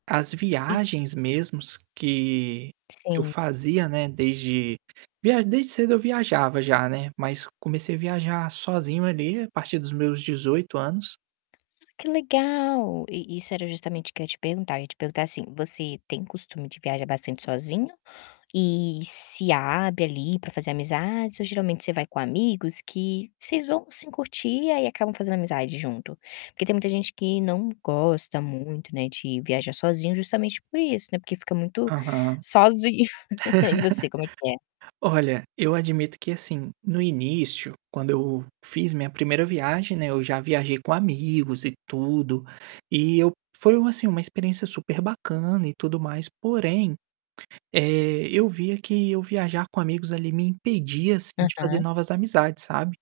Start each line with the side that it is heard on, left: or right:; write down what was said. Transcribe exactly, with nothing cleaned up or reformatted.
right: As
left: [unintelligible]
right: viagens mesmos que que eu
left: Sim.
right: fazia, né, desde viaj desde cedo eu viajava já, né. Mas comecei a viajar sozinho ali a partir dos meus dezoito anos.
left: Nossa, que legal! E isso era justamente o que ia te perguntar ia te perguntar, assim: Você tem costume de viajar bastante sozinho e se abre ali para fazer amizades ou geralmente você vai com amigos que vocês vão sim curtir, aí acabam fazendo amizade junto? Porque tem muita gente que não gosta muito, né, de viajar sozinho justamente por isso, né, porque fica
right: Aham.
left: muito sozinho. E você como é que é?
right: Olha, eu admito que, assim, no início, quando eu fiz minha primeira viagem, né, eu já viajei com amigos e tudo, e eu foi, assim, uma experiência super bacana e tudo mais porém, eh, eu via que eu viajar com amigos ali me impedia, assim, de fazer
left: Aham.
right: novas amizades, sabe.